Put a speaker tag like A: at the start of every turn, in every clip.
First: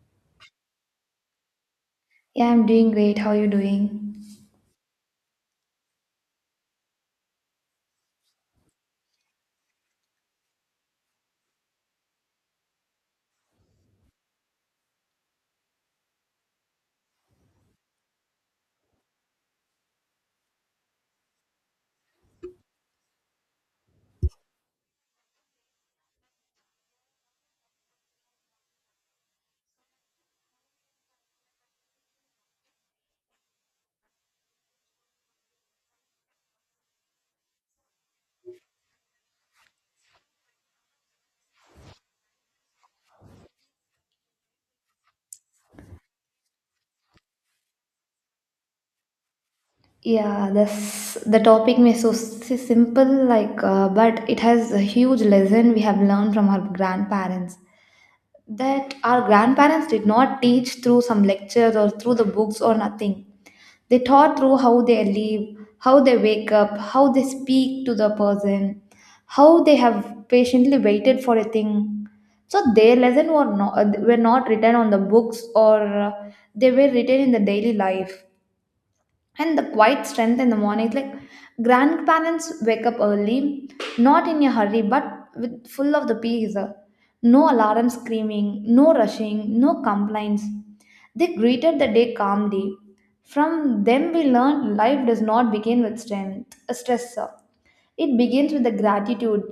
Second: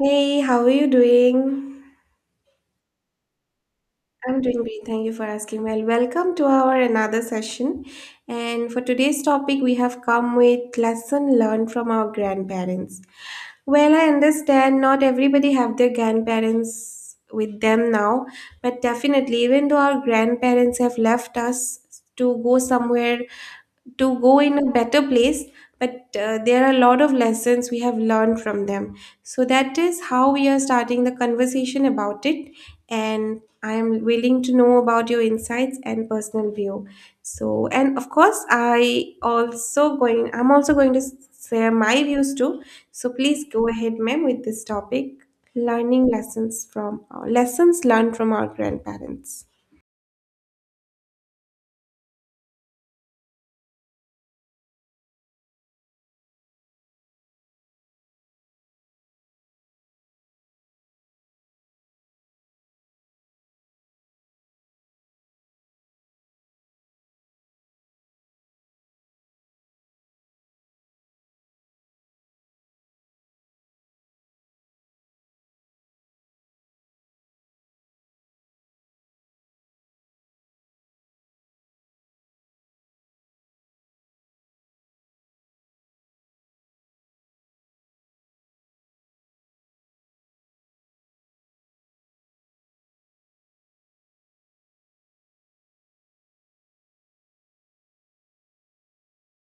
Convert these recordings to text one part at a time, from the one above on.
A: Hey, how are you doing?
B: Yeah, I'm doing great. How are you doing?
A: I'm doing great. Thank you for asking. Well, welcome to our another session. And for today's topic, we have come with lesson learned from our grandparents. Well, I understand not everybody have their grandparents with them now, but definitely, even though our grandparents have left us to go somewhere to go in a better place, but there are a lot of lessons we have learned from them. So that is how we are starting the conversation about it. And I am willing to know about your insights and personal view. So, and of course, I'm also going to share my views too. So please go ahead, ma'am, with this topic learning lessons from lessons learned from our grandparents.
B: Yeah, this the topic may so simple like but it has a huge lesson we have learned from our grandparents that our grandparents did not teach through some lectures or through the books or nothing. They taught through how they live, how they wake up, how they speak to the person, how they have patiently waited for a thing. So their lesson were not written on the books, or they were written in the daily life, and the quiet strength in the morning. It's like grandparents wake up early, not in a hurry, but with full of the peace. No alarm screaming, no rushing, no complaints. They greeted the day calmly. From them we learned life does not begin with strength a stress, it begins with the gratitude.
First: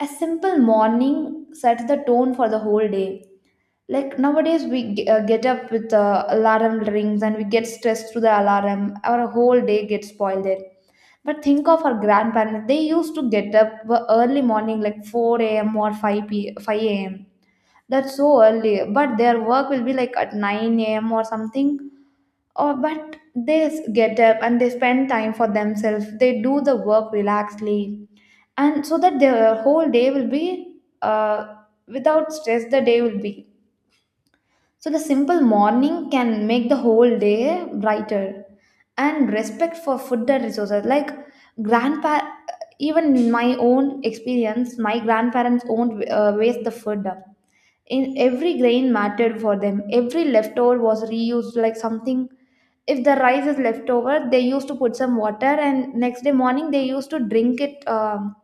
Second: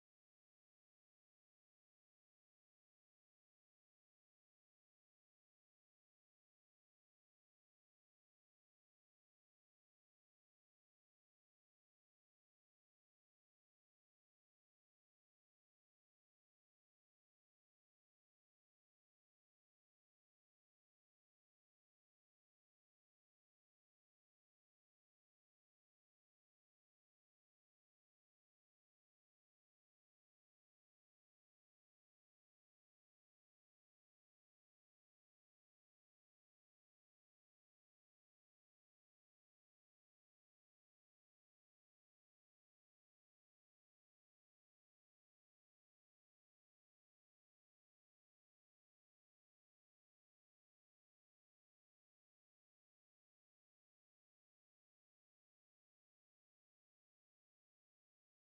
B: A simple morning sets the tone for the whole day. Like nowadays we get up with alarm rings and we get stressed through the alarm, our whole day gets spoiled there. But think of our grandparents, they used to get up early morning like 4 a.m or 5 a.m. That's so early, but their work will be like at 9 a.m or something. Or but they get up and they spend time for themselves, they do the work relaxedly, and so that their whole day will be without stress. The day will be, so the simple morning can make the whole day brighter. And respect for food and resources. Like grandpa, even in my own experience, my grandparents won't waste the food. In every grain mattered for them. Every leftover was reused like something. If the rice is leftover, they used to put some water, and next day morning they used to drink it.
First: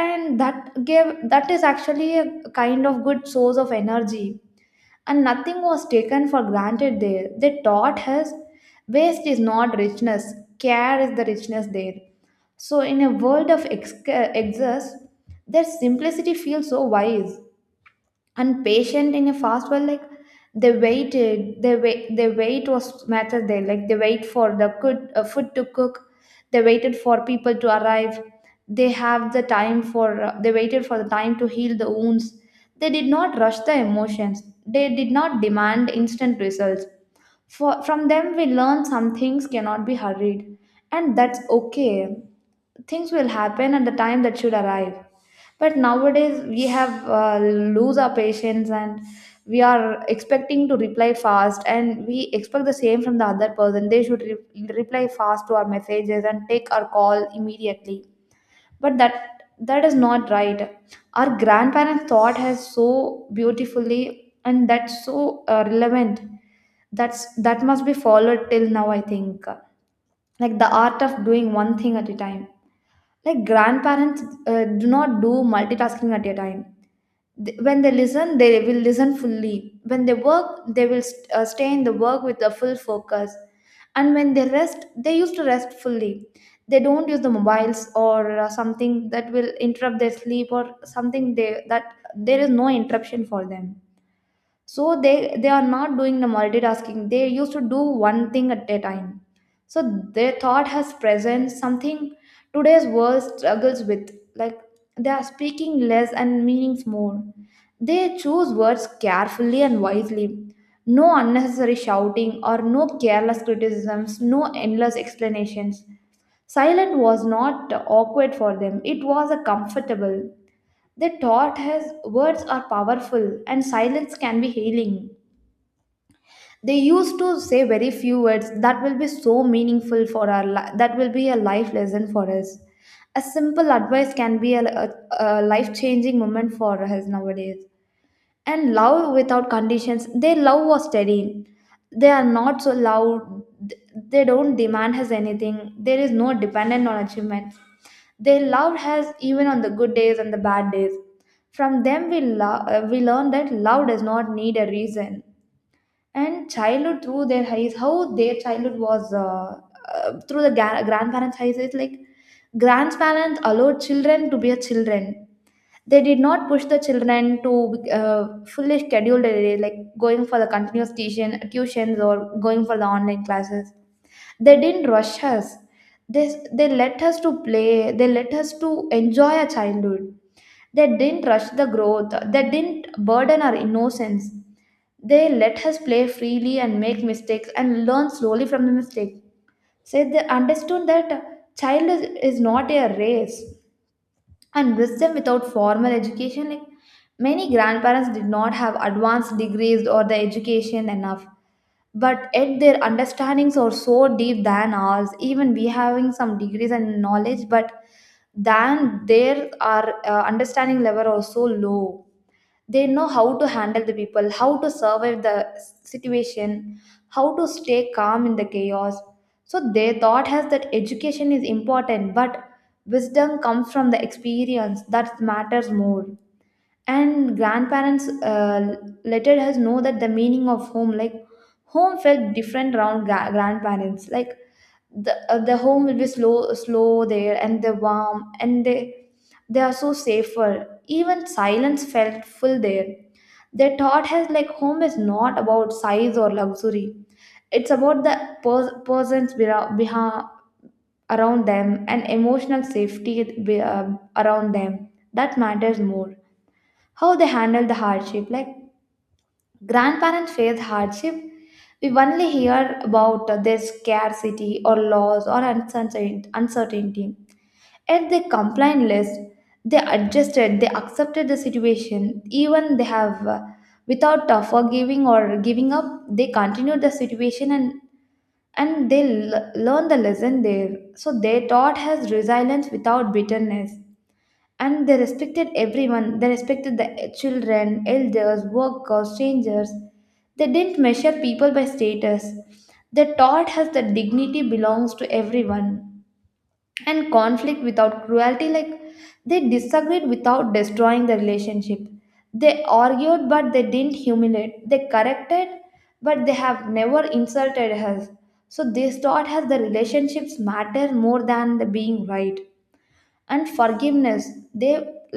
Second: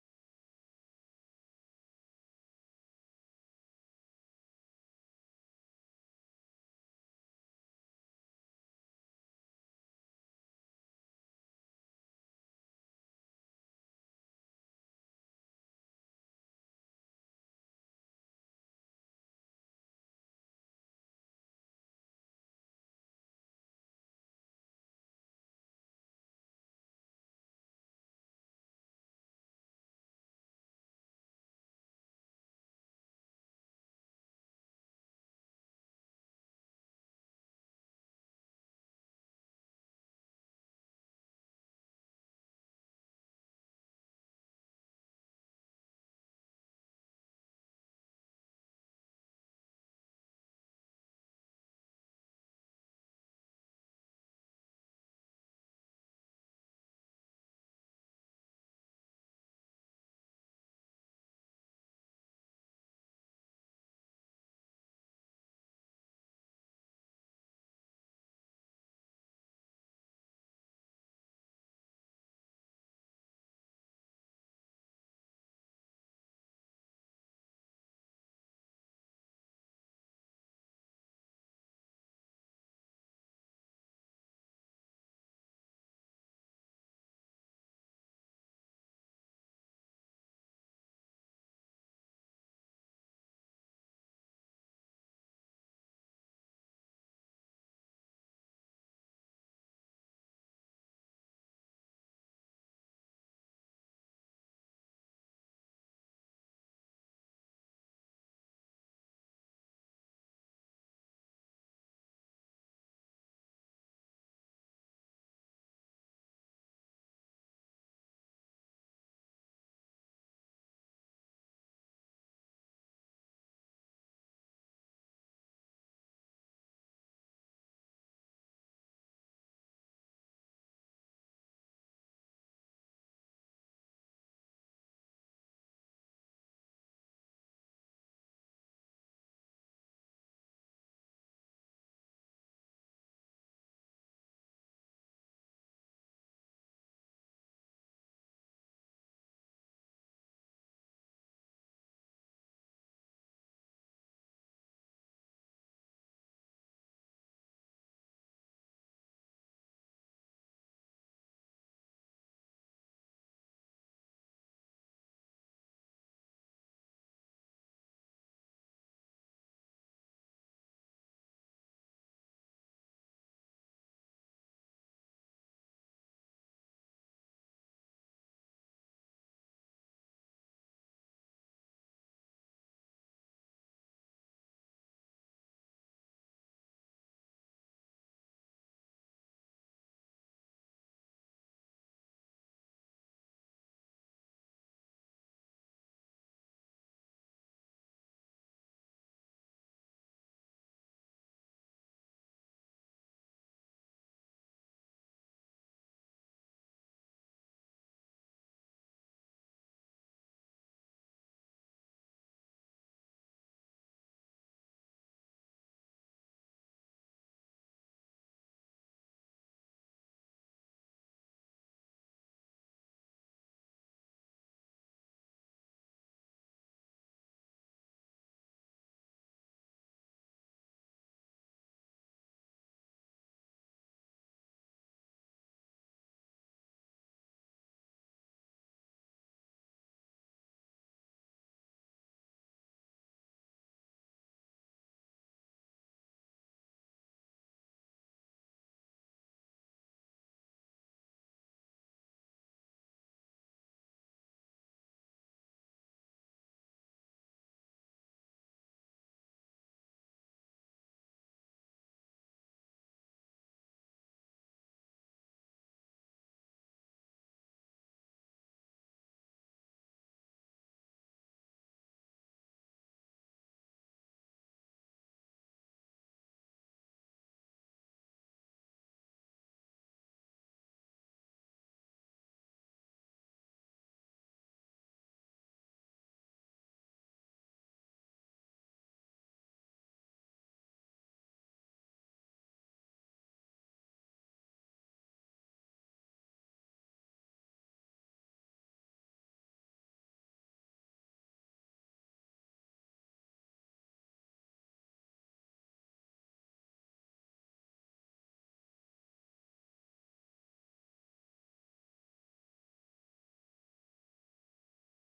B: And that gave, that is actually a kind of good source of energy, and nothing was taken for granted there. They taught us waste is not richness, care is the richness there. So, in a world of excess, their simplicity feels so wise and patient in a fast world. Like they wait, their wait was matter there. Like they wait for the good food to cook, they waited for people to arrive, they have the time for, they waited for the time to heal the wounds. They did not rush the emotions, they did not demand instant results. From them, we learn some things cannot be hurried, and that's okay. Things will happen at the time that should arrive. But nowadays, we have lose our patience, and we are expecting to reply fast, and we expect the same from the other person. They should reply fast to our messages and take our call immediately. But that, that is not right. Our grandparents thought has so beautifully, and that's so relevant. That's, that must be followed till now, I think. Like the art of doing one thing at a time. Like grandparents do not do multitasking at a time. When they listen, they will listen fully. When they work, they will stay in the work with a full focus. And when they rest, they used to rest fully. They don't use the mobiles or something that will interrupt their sleep or something, they that, there is no interruption for them. So they are not doing the multitasking, they used to do one thing at a time. So their thought has present something today's world struggles with. Like they are speaking less and meanings more, they choose words carefully and wisely. No unnecessary shouting, or no careless criticisms, no endless explanations. Silent was not awkward for them, it was a comfortable. They taught us words are powerful and silence can be healing. They used to say very few words that will be so meaningful for our that will be a life lesson for us. A simple advice can be a life changing moment for us nowadays. And love without conditions. Their love was steady, they are not so loud. They don't demand us anything, there is no dependent on achievements. They love us even on the good days and the bad days. From them we, we learn that love does not need a reason. And childhood through their eyes, how their childhood was, through the grandparents eyes. It's like grandparents allowed children to be a children. They did not push the children to fully scheduled, like going for the continuous tuitions or going for the online classes. They didn't rush us. They let us to play, they let us to enjoy our childhood. They didn't rush the growth, they didn't burden our innocence. They let us play freely and make mistakes and learn slowly from the mistake. Say they understood that child is not a race. And wisdom without formal education. Like many grandparents did not have advanced degrees or the education enough, but yet their understandings are so deep than ours. Even we having some degrees and knowledge, but than their our understanding level are so low. They know how to handle the people, how to survive the situation, how to stay calm in the chaos. So their thought has that education is important, but wisdom comes from the experience that matters more. And grandparents let us know that the meaning of home. Like home felt different around grandparents. Like the home will be slow there, and they're warm, and they are so safer, even silence felt full there. They taught has like home is not about size or luxury, it's about the persons behind, around them, and emotional safety be- uh, around them that matters more. How they handle the hardship. Like grandparents face hardship, we only hear about their scarcity or loss or uncertainty. Yet they complain less. They adjusted. They accepted the situation. Even without forgiving or giving up, they continued the situation, and they learn the lesson there. So their thought has resilience without bitterness. And they respected everyone. They respected the children, elders, workers, strangers. They didn't measure people by status. They taught us that dignity belongs to everyone. And conflict without cruelty. Like they disagreed without destroying the relationship. They argued, but they didn't humiliate. They corrected, but they have never insulted us. So, this taught us the relationships matter more than the being right. And forgiveness, they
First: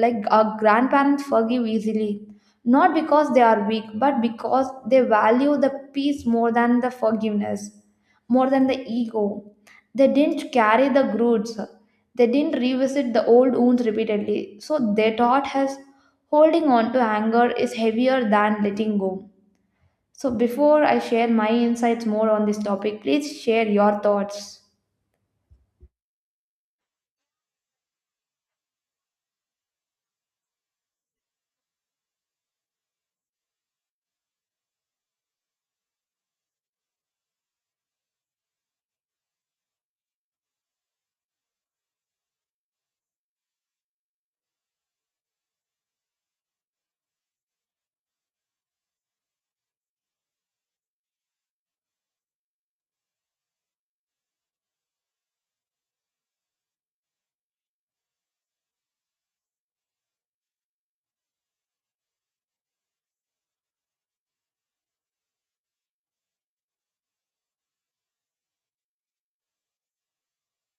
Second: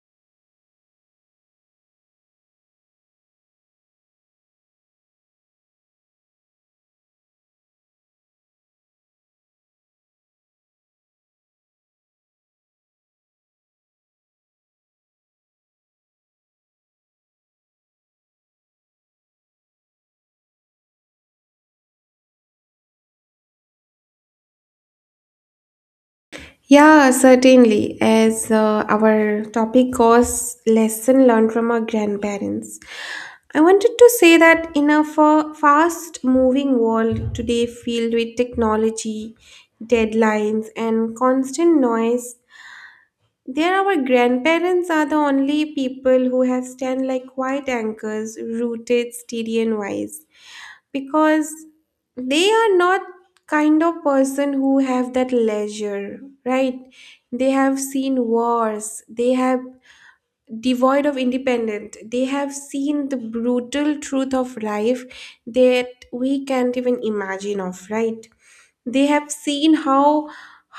B: like our grandparents forgive easily, not because they are weak, but because they value the peace more than the forgiveness, more than the ego. They didn't carry the groods, they didn't revisit the old wounds repeatedly. So they taught us holding on to anger is heavier than letting go. So before I share my insights more on this topic, please share your thoughts.
A: Yeah, certainly. As our topic goes, lesson learned from our grandparents. I wanted to say that in a fast moving world today, filled with technology, deadlines, and constant noise, there our grandparents are the only people who have stand like quiet anchors, rooted steady and wise, because they are not kind of person who have that leisure, right? They have seen wars, they have devoid of independence, they have seen the brutal truth of life that we can't even imagine of, right? They have seen how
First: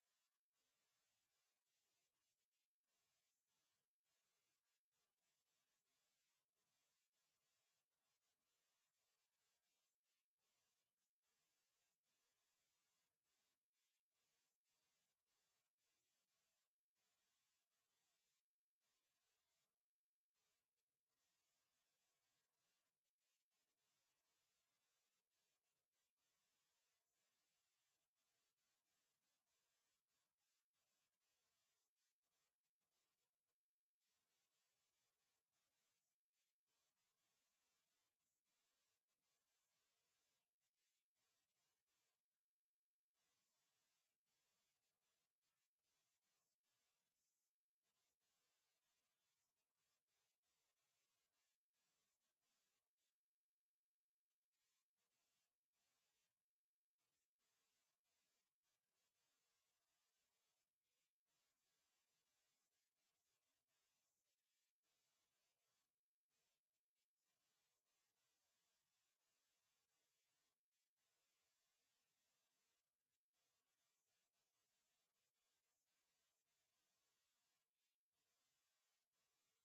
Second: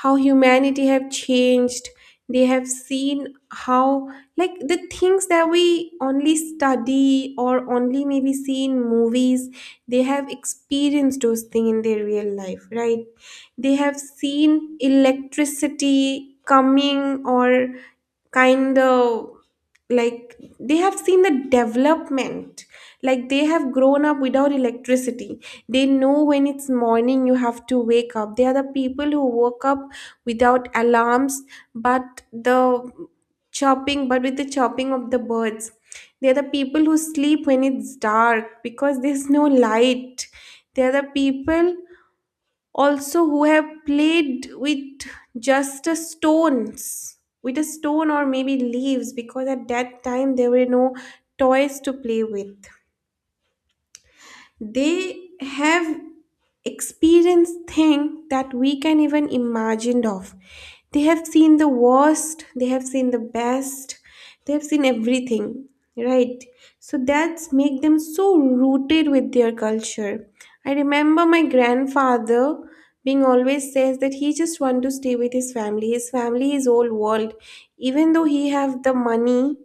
A: humanity have changed. They have seen how, like, the things that we only study or only maybe see in movies, they have experienced those things in their real life, right? They have seen electricity coming, or kind of, like, they have seen the development. Like, they have grown up without electricity. They know when it's morning you have to wake up. They are the people who woke up without alarms, but the but with the chopping of the birds. They are the people who sleep when it's dark because there's no light. They are the people also who have played just a stones with a stone or maybe leaves, because at that time there were no toys to play with. They have experienced things that we can even imagined of. They have seen the worst, they have seen the best, they have seen everything, right? So that's make them so rooted with their culture. I remember my grandfather being always says that he just want to stay with his family is old world. Even though he have the money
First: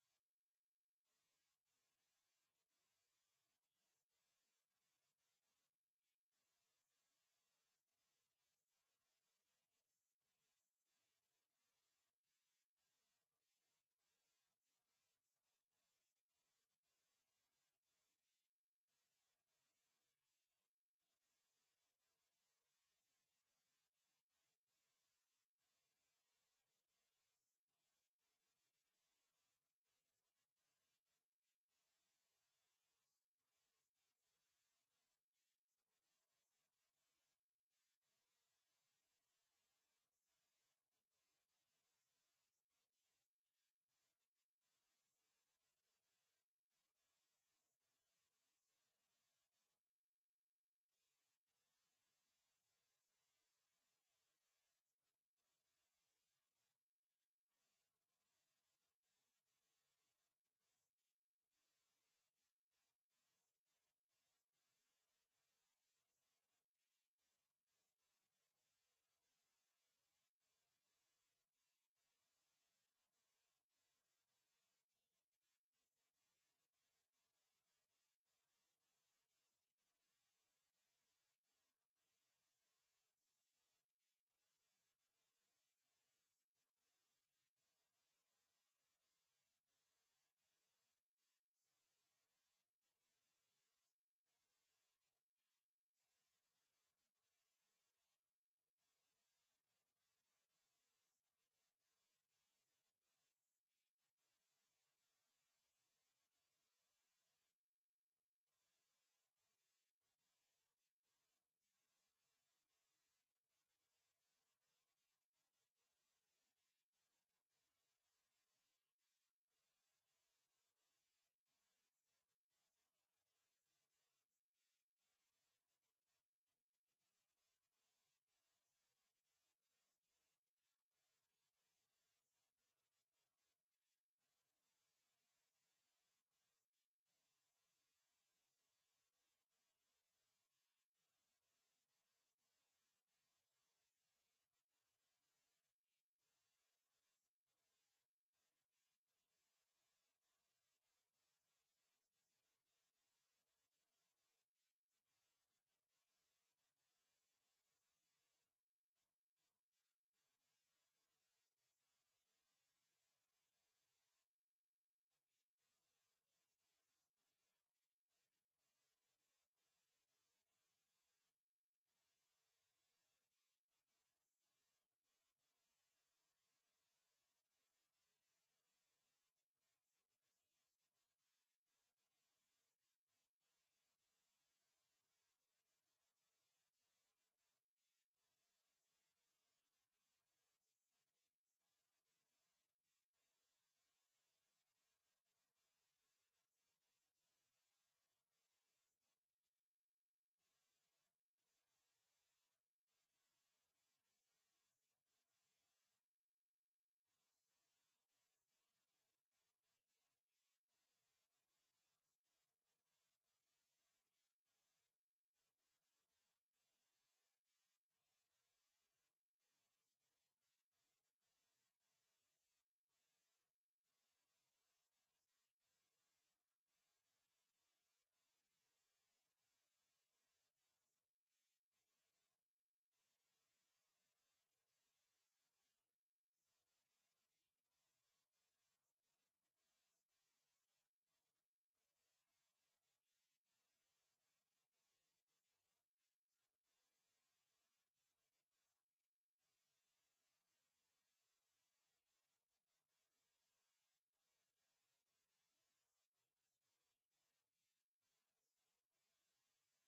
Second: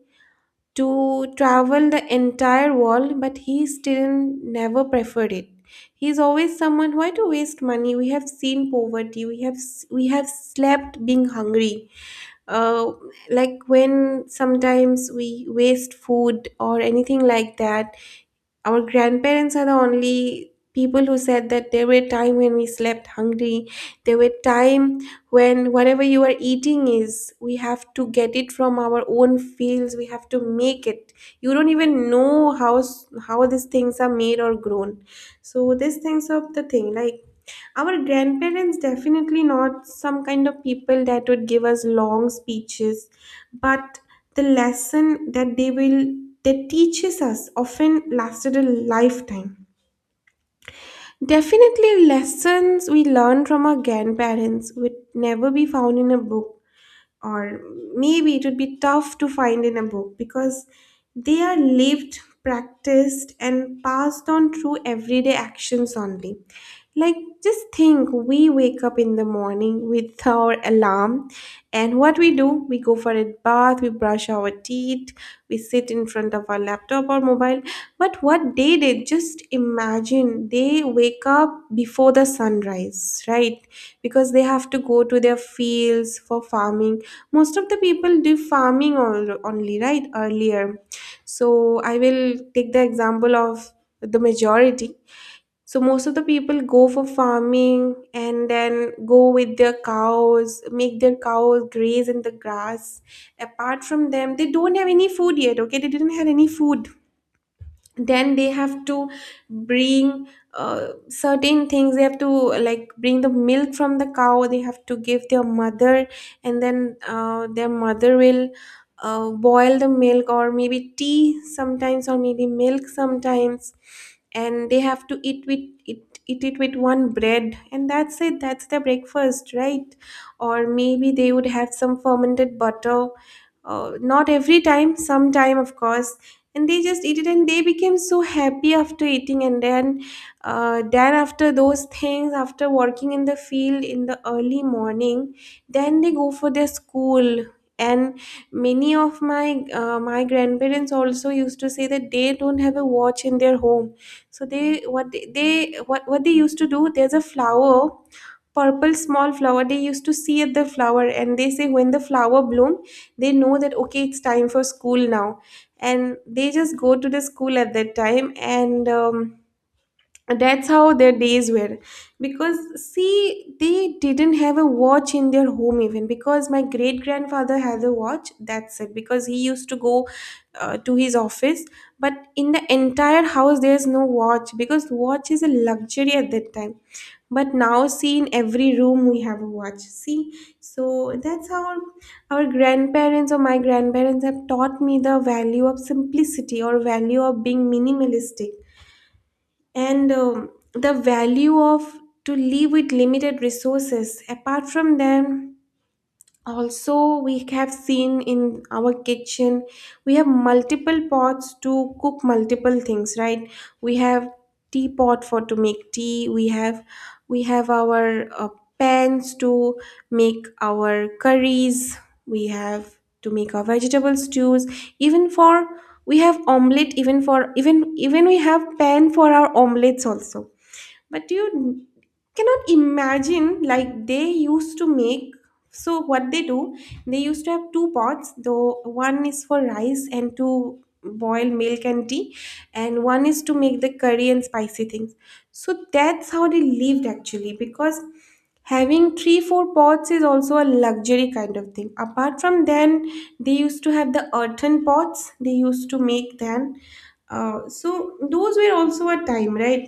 A: to travel the entire world, but he still never preferred it. He's always someone why to waste money. We have seen poverty. We have slept being hungry. Uh, like when sometimes we waste food or anything like that. Our grandparents are the only people who said that there were time when we slept hungry. There were time when whatever you are eating is, we have to get it from our own fields. We have to make it. You don't even know how these things are made or grown. So these things of the thing, like, our grandparents definitely not some kind of people that would give us long speeches, but the lesson that they will that teaches us often lasted a lifetime. Definitely lessons we learn from our grandparents would never be found in a book, or maybe it would be tough to find in a book, because they are lived, practiced, and passed on through everyday actions only. Like, just think we wake up in the morning with our alarm, and what we do, we go for a bath, we brush our teeth, we sit in front of our laptop or mobile. But what they did, just imagine, they wake up before the sunrise, right? Because they have to go to their fields for farming. Most of the people do farming only, right? Earlier. So I will take the example of the majority. So most of the people go for farming and then go with their cows, make their cows graze in the grass. Apart from them, they don't have any food yet, okay? They didn't have any food, then they have to bring certain things. They have to, like, bring the milk from the cow. They have to give their mother, and then their mother will boil the milk, or maybe tea sometimes or maybe milk sometimes, and they have to eat it with one bread, and that's it, that's their breakfast, right? Or maybe they would have some fermented butter, not every time, sometime of course. And they just eat it and they became so happy after eating, and then after those things, after working in the field in the early morning, then they go for their school. And many of my my grandparents also used to say that they don't have a watch in their home. So they what they what they used to do, there's a flower purple small flower they used to see at the flower, and they say when the flower bloom, they know that, okay, it's time for school now, and they just go to the school at that time. And that's how their days were. Because see, they didn't have a watch in their home even, because my great grandfather has a watch, that's it, because he used to go to his office. But in the entire house there's no watch, because watch is a luxury at that time. But now see, in every room we have a watch, see. So that's how our grandparents, or my grandparents, have taught me the value of simplicity, or value of being minimalistic. And the value of to live with limited resources. Apart from them, also we have seen in our kitchen we have multiple pots to cook multiple things, right? We have teapot for to make tea, we have, our pans to make our curries. We have to make our vegetable stews. Even for, we have omelette, even for, even even we have pan for our omelettes also. But you cannot imagine. Like, they used to make so what they do, they used to have two pots though. One is for rice and to boil milk and tea, and one is to make the curry and spicy things. So that's how they lived actually, because having three four pots is also a luxury kind of thing. Apart from then, they used to have the earthen pots they used to make then. So those were also a time, right?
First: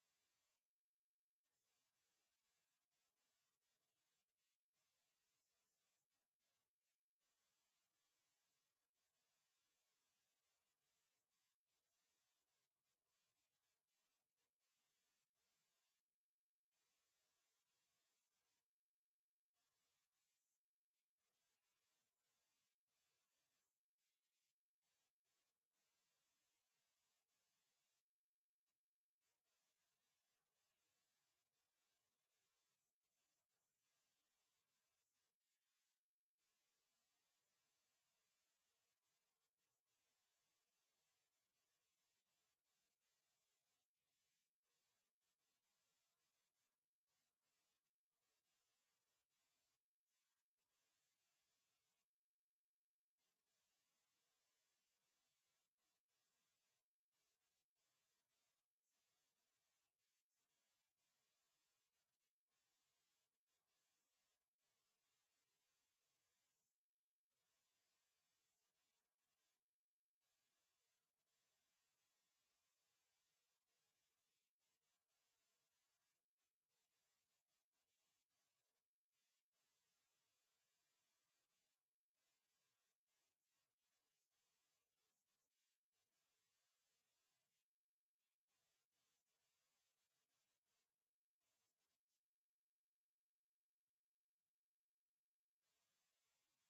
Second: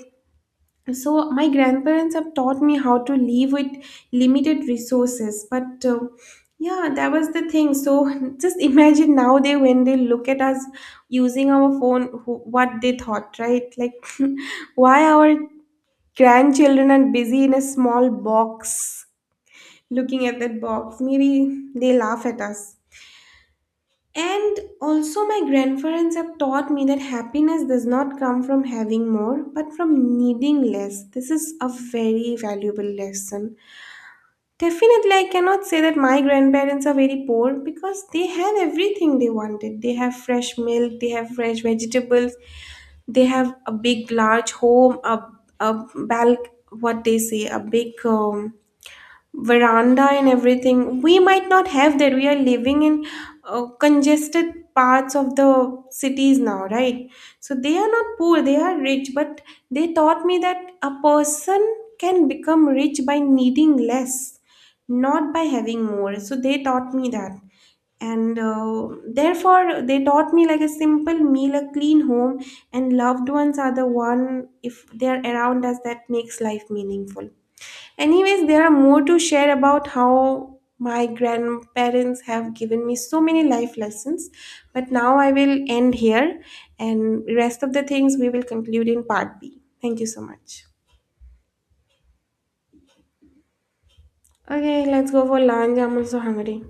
A: So, my grandparents have taught me how to live with limited resources, but yeah, that was the thing. So, just imagine now, they when they look at us using our phone, what they thought, right? Like, why our grandchildren are busy in a small box, looking at that box? Maybe they laugh at us. And also, my grandparents have taught me that happiness does not come from having more, but from needing less. This is a very valuable lesson. Definitely, I cannot say that my grandparents are very poor, because they had everything they wanted. They have fresh milk, they have fresh vegetables, they have a big, large home, a balc, what they say, a big veranda, and everything we might not have, that we are living in congested parts of the cities now, right? So they are not poor, they are rich, but they taught me that a person can become rich by needing less, not by having more. So they taught me that. And therefore they taught me, like, a simple meal, a clean home, and loved ones are the one, if they are around us, that makes life meaningful. Anyways, there are more to share about how my grandparents have given me so many life lessons, but now I will end here, and rest of the things we will conclude in part B. Thank you so much. Okay, let's go for lunch. I'm also hungry.